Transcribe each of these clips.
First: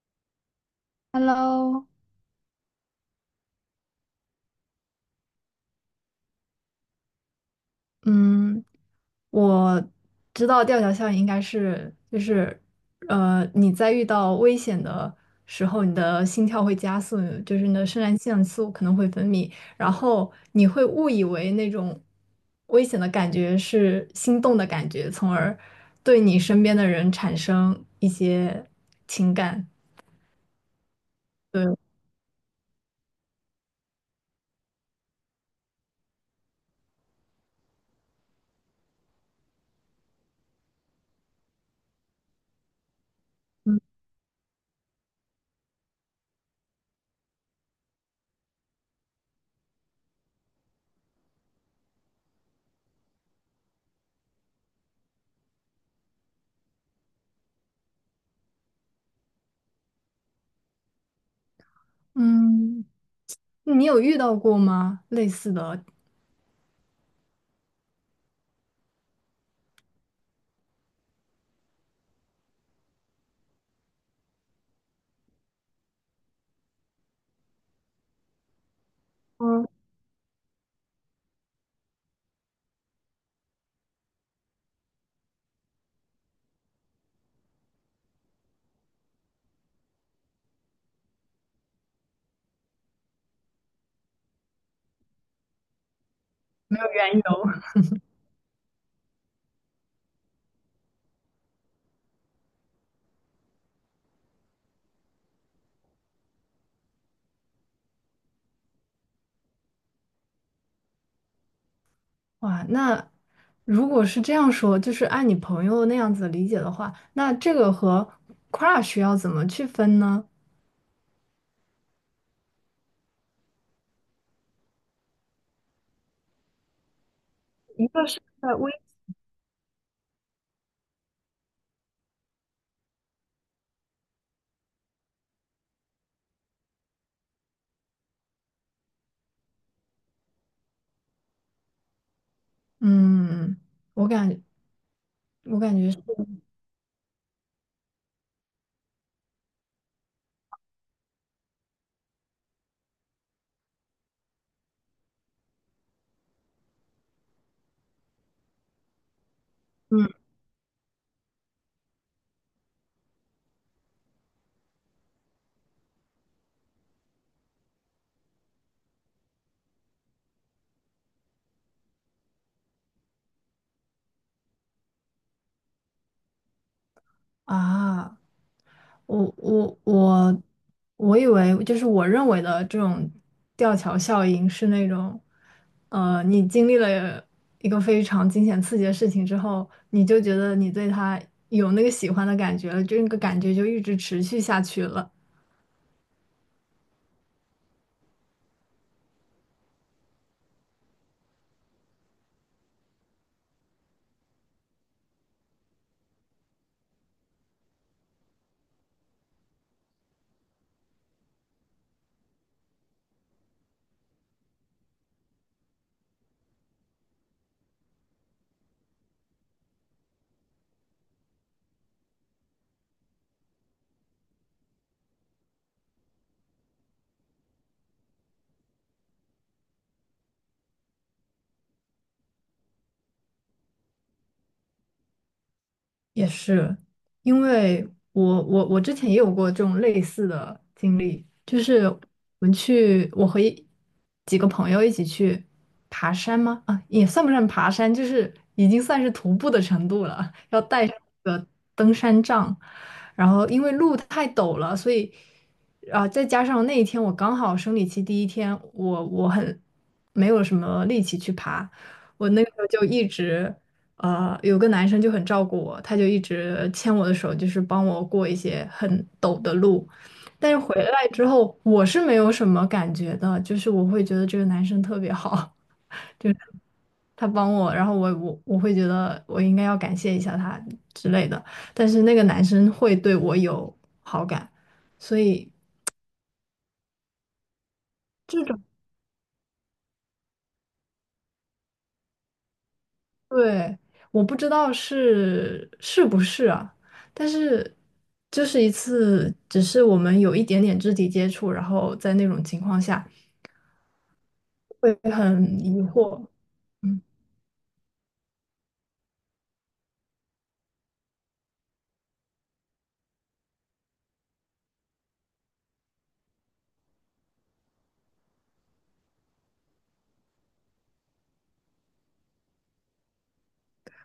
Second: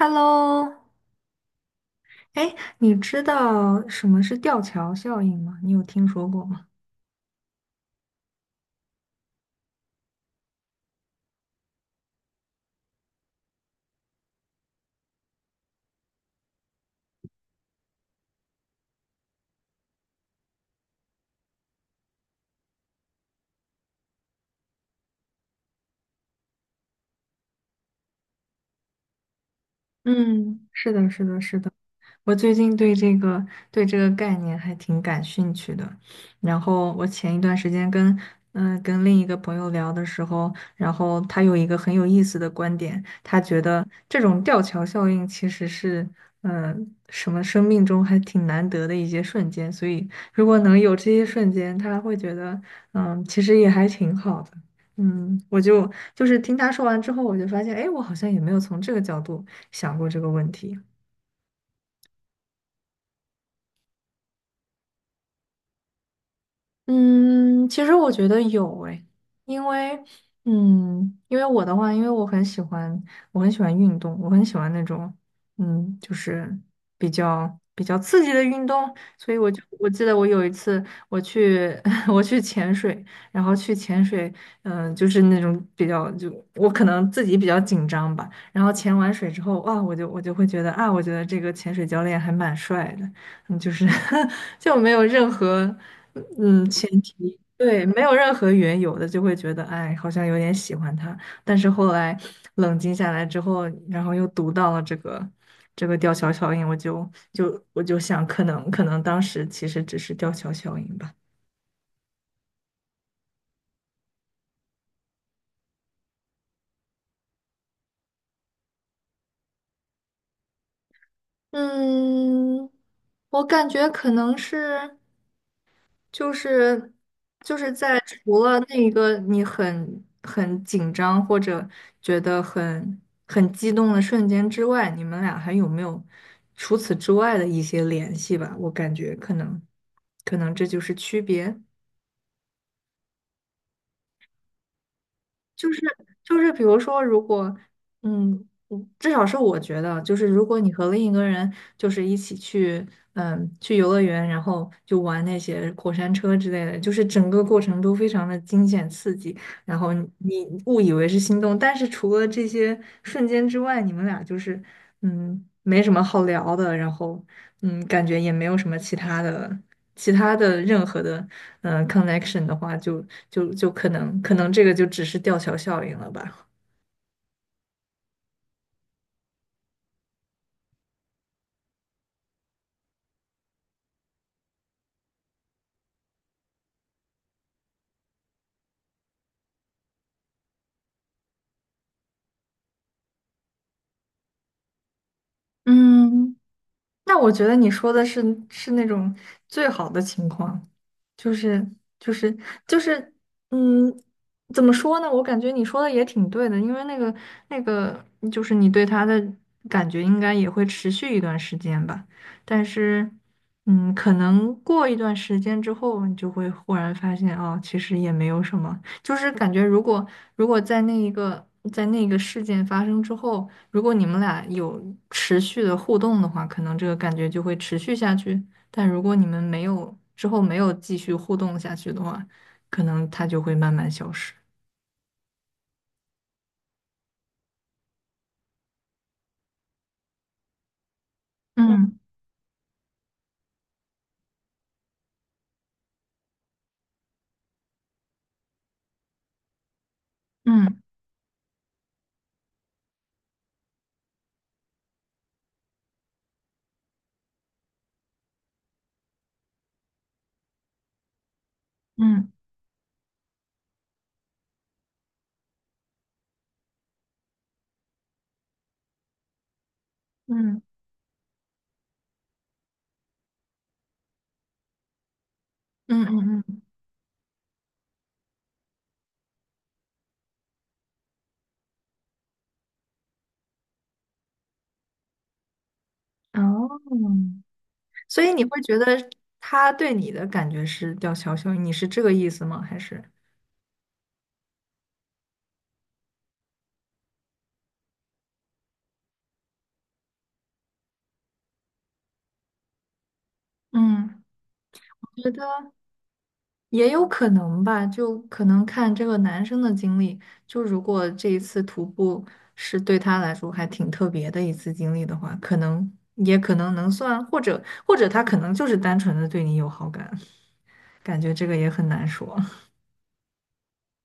Hello，Hello，哎，你知道什么是吊桥效应吗？你有听说过吗？嗯，我知道吊桥效应应该是就是，你在遇到危险的时候，你的心跳会加速，就是你的肾上腺素可能会分泌，然后你会误以为那种危险的感觉是心动的感觉，从而对你身边的人产生一些情感。嗯，是的，是的，是的。对，我最近对这个概念还挺感兴趣的。然后我前一段时间跟跟另一个朋友聊的时候，然后他有一个很有意思的观点，他觉嗯，得这种吊桥效应其实是嗯、呃什么生命中还挺难得的一些瞬间，所以如果能有这些瞬间，他会觉得其实也还挺好的。嗯，我就听他说完之后，我就发现，哎，我好像也没有从这个角度想过这个问题。嗯，你有遇到过吗？类似的？嗯，其实我觉得有诶，因为，嗯，因为我的话，因为我很喜欢运动，我很喜欢那种，嗯，就是比较刺激的运动，所以嗯，我记得我有一次我去 我去潜水，然后去潜水，就是那种比较我可能自己比较紧张吧，然后潜完水之后，哇，我就会觉得啊，我觉得这个潜水教练还蛮帅的，嗯，就是 就没有任何。嗯，没前有缘由。提，对，没有任何缘由的就会觉得，哎，好像有点喜欢他。但是后来冷静下来之后，然后又读到了这个吊桥效应，我就想，可能当时其实只是吊桥效应吧。哇，那如果是这样说，就是按你朋友那样子理解的话，那这个和 crush 要怎么去分呢？嗯，我感觉可能是。就是就是一在个是除在了微，那一个你很紧张或者觉得很激动的瞬间之外，你们俩还有没有除此之外的一些联系吧？我感觉可能这就是区别。嗯，我感我就感是觉是，就是，比如说，如果嗯至少是我觉得，就是如果你和另一个人就是一起去，嗯，去游乐园，然后就玩那些过山车之类的，就是整个过程都非常的惊险刺激，然后嗯你误以为是心动，但是除了这些瞬间之外，你们俩就是嗯，没什么好聊的，然后嗯，感觉也没有什么其他的，其他的任何的connection 的话就，可能这个就只是吊桥效应了吧。啊，我我我我以为就是我认为的这种吊桥效应是那种，你经历了一个非常惊险刺激的事情之后，你就觉得你对他有那个喜欢的感觉了，就那个感觉就一直持续下去了。嗯，那我觉得你说的是是那种最好的情况。就是就是就是，嗯，怎么说呢？我感觉你说的也挺对的，因为那个，就是你对他的感觉应该也会持续一段时间吧。但是，嗯，可能过一段时间之后，你就会忽然发现，哦，其实也没有什么。就是感觉，如果在那一个那个事件发生之后，如果你们俩有持续的互动的话，可能这个感觉就会持续下去。但如果你们没有之后没有继续互动下去的话，可能它就会慢慢消失。也是，因为我之前也有过这种类似的经历，就是嗯我们去，我和几个朋友一起去爬山吗？啊，也算不上爬山，就是已经算是徒步的程度了，要嗯带上那个登山杖，然后因为路太陡了，所以啊，再加上那一天我刚好生理期第一天，我很没有什么力气去爬。我嗯那个时候就一直有个男生就很照顾我，他就一直牵我的手，就是帮我过一些很陡的路。但是嗯回来之后，我是没有什么感觉的，就是我会觉得这个男生特别好，嗯 就是嗯他帮我，然后我会觉得我应该要感谢一下他之类的。但是那个男生会对我有好感，所以。嗯，哦，所以你这会种。觉得他对你的感觉是吊桥效应，你是这个意思吗？还是？对，我不知道是不是啊，但是就是一次，只是我们有一点点肢体接触，然后在那种情况下嗯，会我觉很得。疑惑，也嗯，有可能吧，就可能看这个男生的经历。就如果这一次徒步是对他来说还挺特别的一次经历的话，可能也可能能算，或者他可能就是单纯的对你有好感，感觉这个也很难说。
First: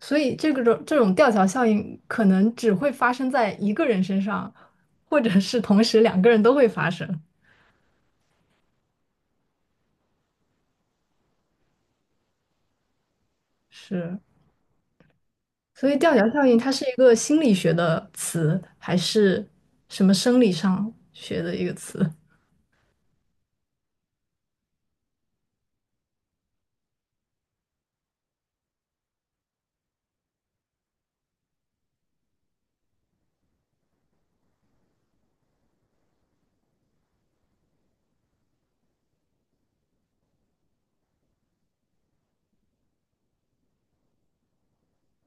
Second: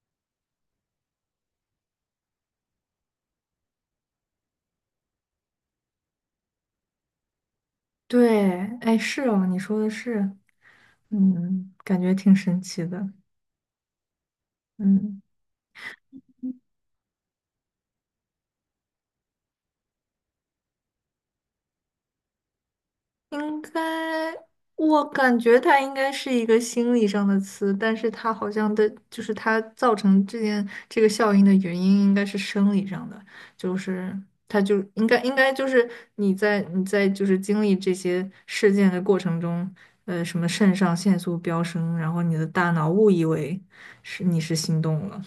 所以这个种这种吊桥效应可能只会发生在一个人身上，或者是同时两个人都会发生，对，哎，是哦，你说的是，嗯，感觉挺神奇的，是，嗯。所以吊桥效应它是一个心理学的词，还是什么生理上学的一个词？应该，我感觉它应该是一个心理上的词，但是它好像的，就是它造成这个效应的原因应该是生理上的，就是它就应该就是你在就是经历这些事件的过程中，呃，什么肾上腺素飙升，然后你的大脑误以为是你是心动了，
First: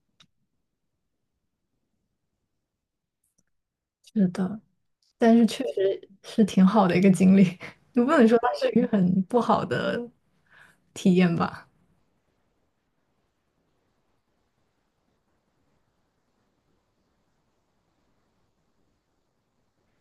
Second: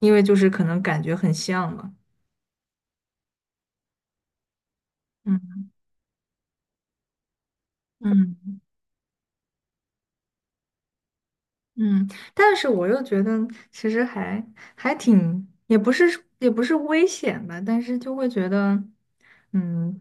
因为就是可能感觉很像嘛，是的。但是确嗯实是挺好的一个经历，你不能说它嗯。是一个很不好的体验吧？嗯，但是我又觉得其实还挺，也不是危险吧，但是就会觉得，嗯，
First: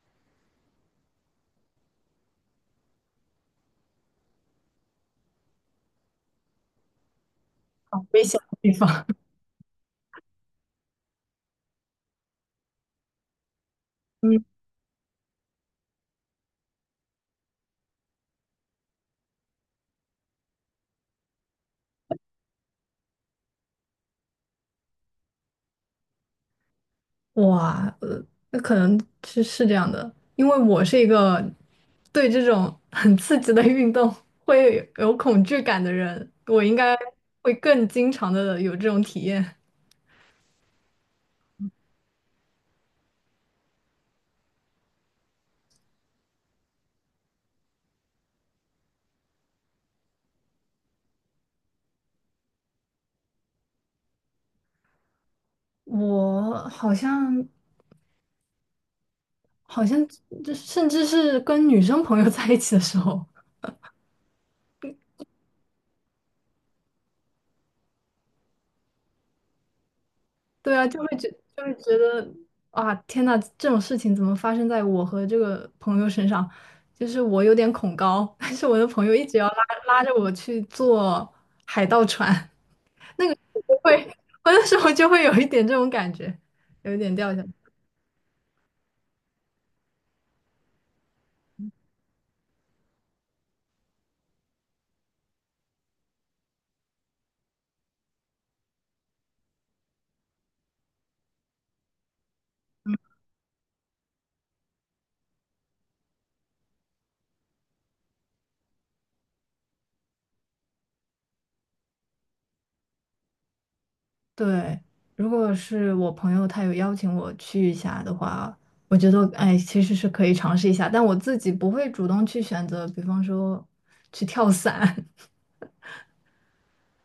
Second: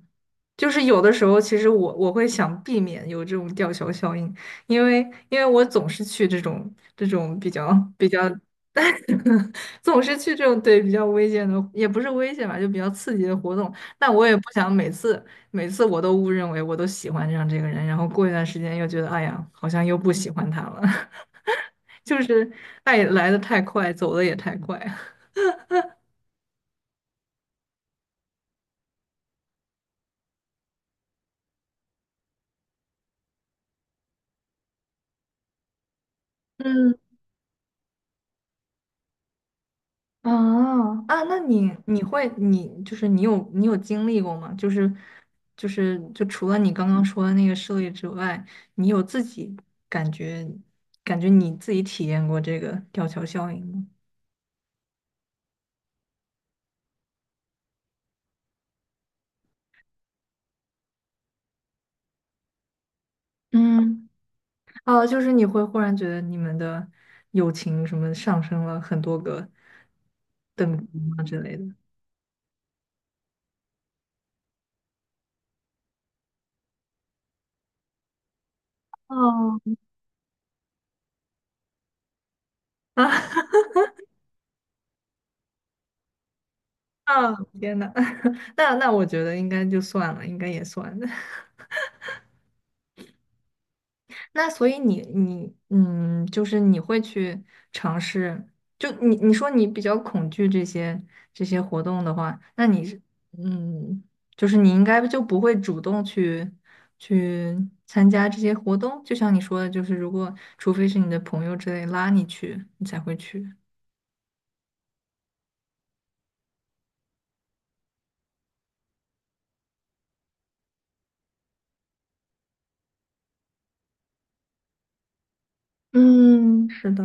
就是有的时候其实我会想避免有这种吊桥效应，因为因为我总是去这种比较啊，比较，危险的地方，总是去这种对比较危险的，也不是危险吧，就比较刺激的活动，那我也不嗯，想每次我都误认为我都喜欢上这个人，然后过一段时间又觉得，哎呀，好像又不喜欢他了。就是爱来的太快，走的也太快。哇，那可能是这样的，因为我是一个对这种 很刺激的运动会有恐惧感的人，我应该嗯，会更经常的有这种体验。哦，啊，那你就是你有经历过吗？就除了你刚刚说的那个事例之外，你有自己感觉感觉你自己体验过这个吊桥效应吗？我好像，这甚至是跟女生朋友在一起的时候。嗯，哦，就是你会忽然觉得你们的友情什么上升了很多个对等啊，级就会吗觉之类的？就会觉得啊，天呐，这种事情怎么发生在我和这个朋友身上？就是我有点恐高，但是我的朋友一直要拉哦，拉着我去坐海盗船，啊，我会，我那时候就会有一点这种感觉，有一点啊，掉下来。天呐，那我觉得应该就算了，应该也算。那所以你就是你会去尝试，就你说你比较恐惧这些活动的话，那你是嗯，就是你应该就不会主动去参加这些活动，就像你说的，就是如果除非是你的朋友之类拉你去，你才会去。对，如果是我朋友他有邀请我去一下的话，我觉得哎，其实是可以尝试一下，但我自己不会主动去选择，比方说去跳伞。嗯，是的，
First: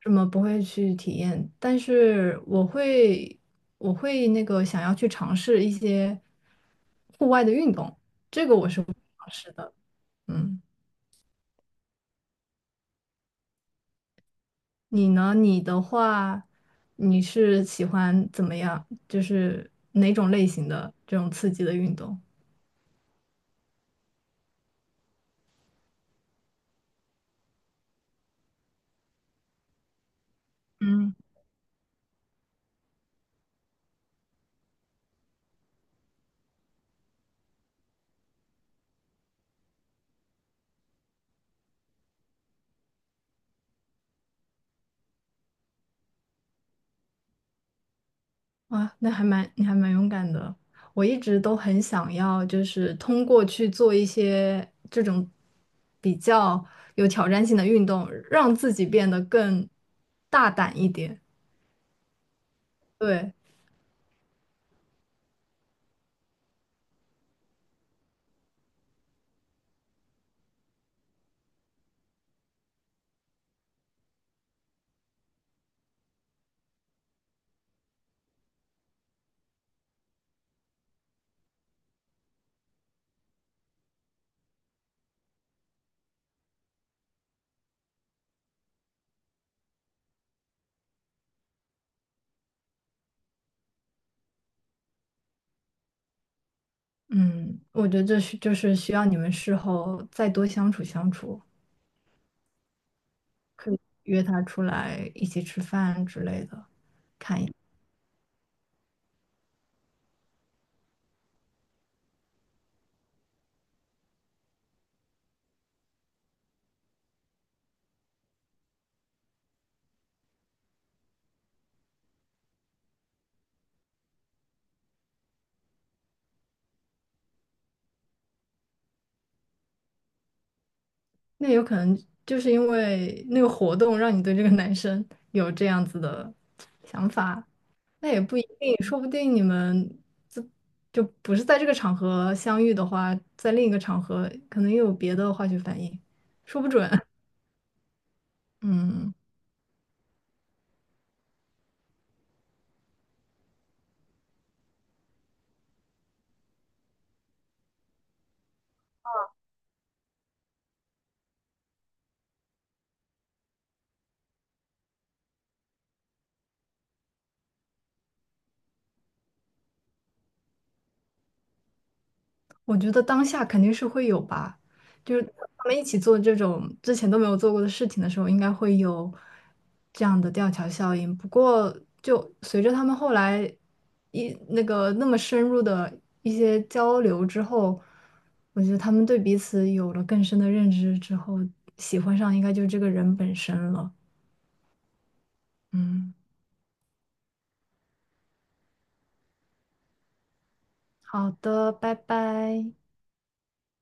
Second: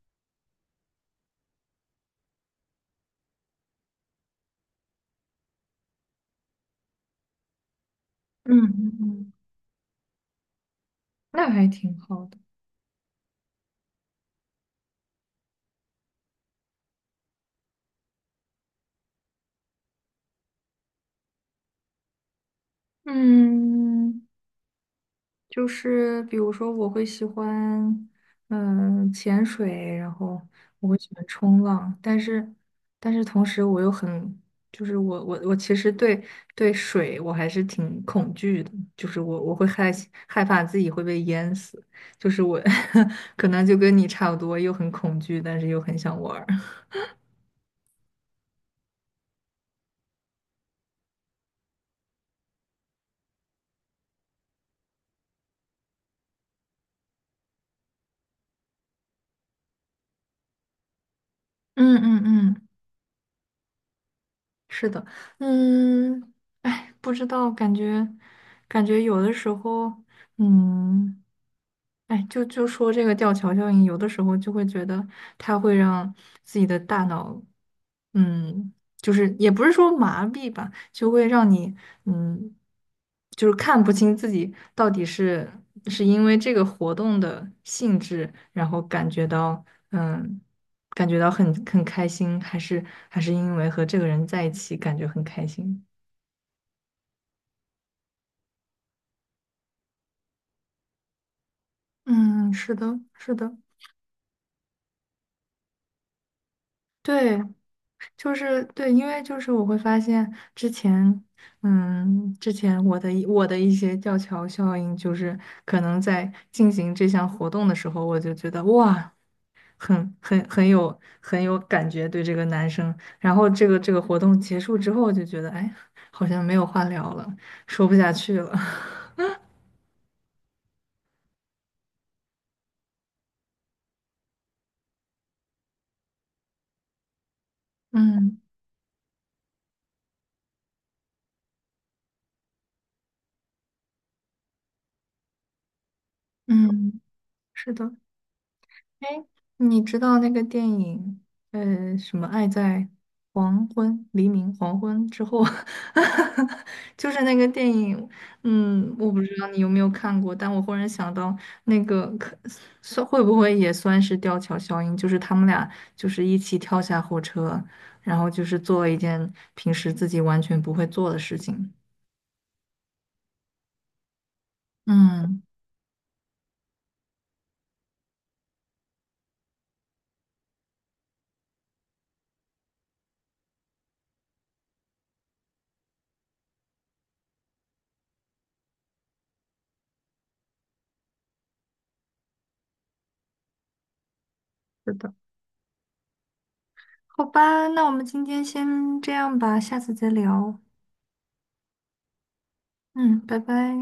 什么不会去体验，但是我会那个想要去尝试一些户外的运动，这个嗯我是会嗯尝嗯，试的。嗯，那还挺好的。你呢？你的话，你是喜欢怎么样？就是哪种类型的这种刺激的运动？嗯。就是比如说，我会喜欢嗯潜水，然后我会喜嗯。欢冲浪，但是同时我又很就是我其实对对水我还是挺恐惧的，就是我会害怕自己会被淹死，就是我 可能就跟你差不多，又很恐惧，但是又很想玩儿。啊，那还蛮，你还蛮勇敢的。我一直都很想要，就是通过去做一些这种比较有挑战性的运动，让自己变得更大胆一点。嗯嗯嗯，对，是的，嗯，哎，不知道，感觉有的时候，嗯。哎，就说这个吊桥效应，有的时候就会觉得它会让自己的大脑，嗯，就是也不是说麻痹吧，就会让你，嗯，就是看不清自己到底是因为这个活动的性质，然后感觉到，嗯，感觉到很开心，还是因为和这个人在一起感觉很开心。嗯，我觉得这是就是需要你们事后再多相处相处，嗯，是的，是的，可以约他出来一起吃饭之类的。对。就是对，因为就是我会发现之前，嗯，之前我的一些吊桥效应，就是可能在进行这项活动的时候，我就觉得哇，很有感觉对这个男生。然后这个活动结束之后，就觉得哎，好像没有话聊了，说不下去了。那有可能就是因为那个活动让你对这个男生有这样子的想法。那也不嗯一定，说不定你们就就不是在这个场合相遇的话，在另一个场合可能又有别的化学反应，说不准。嗯，是的。哎，嗯，你知道那个电影，呃，什么《爱在黄昏、黎明、黄昏之后》就是那个电影，嗯，我不知道你有没有看过，但我忽然想到，那个可算会不会也算是吊桥效应，就是他们俩就是一起跳下火车，然后就是做了一件平时自己完全不会做的事情。我觉得当下肯定是会有吧，就是嗯，他们一起做这种之前都没有做过的事情的时候，应该会有这样的吊桥效应。不过，就随着他们后来一那个那么深入的一些交流之后，我觉得他们对彼此有了更深的认知之后，喜欢上应该就是这个人本身了。是的。嗯，好吧，那我们今天先这样吧，下次再聊。好的，拜拜。嗯，拜拜。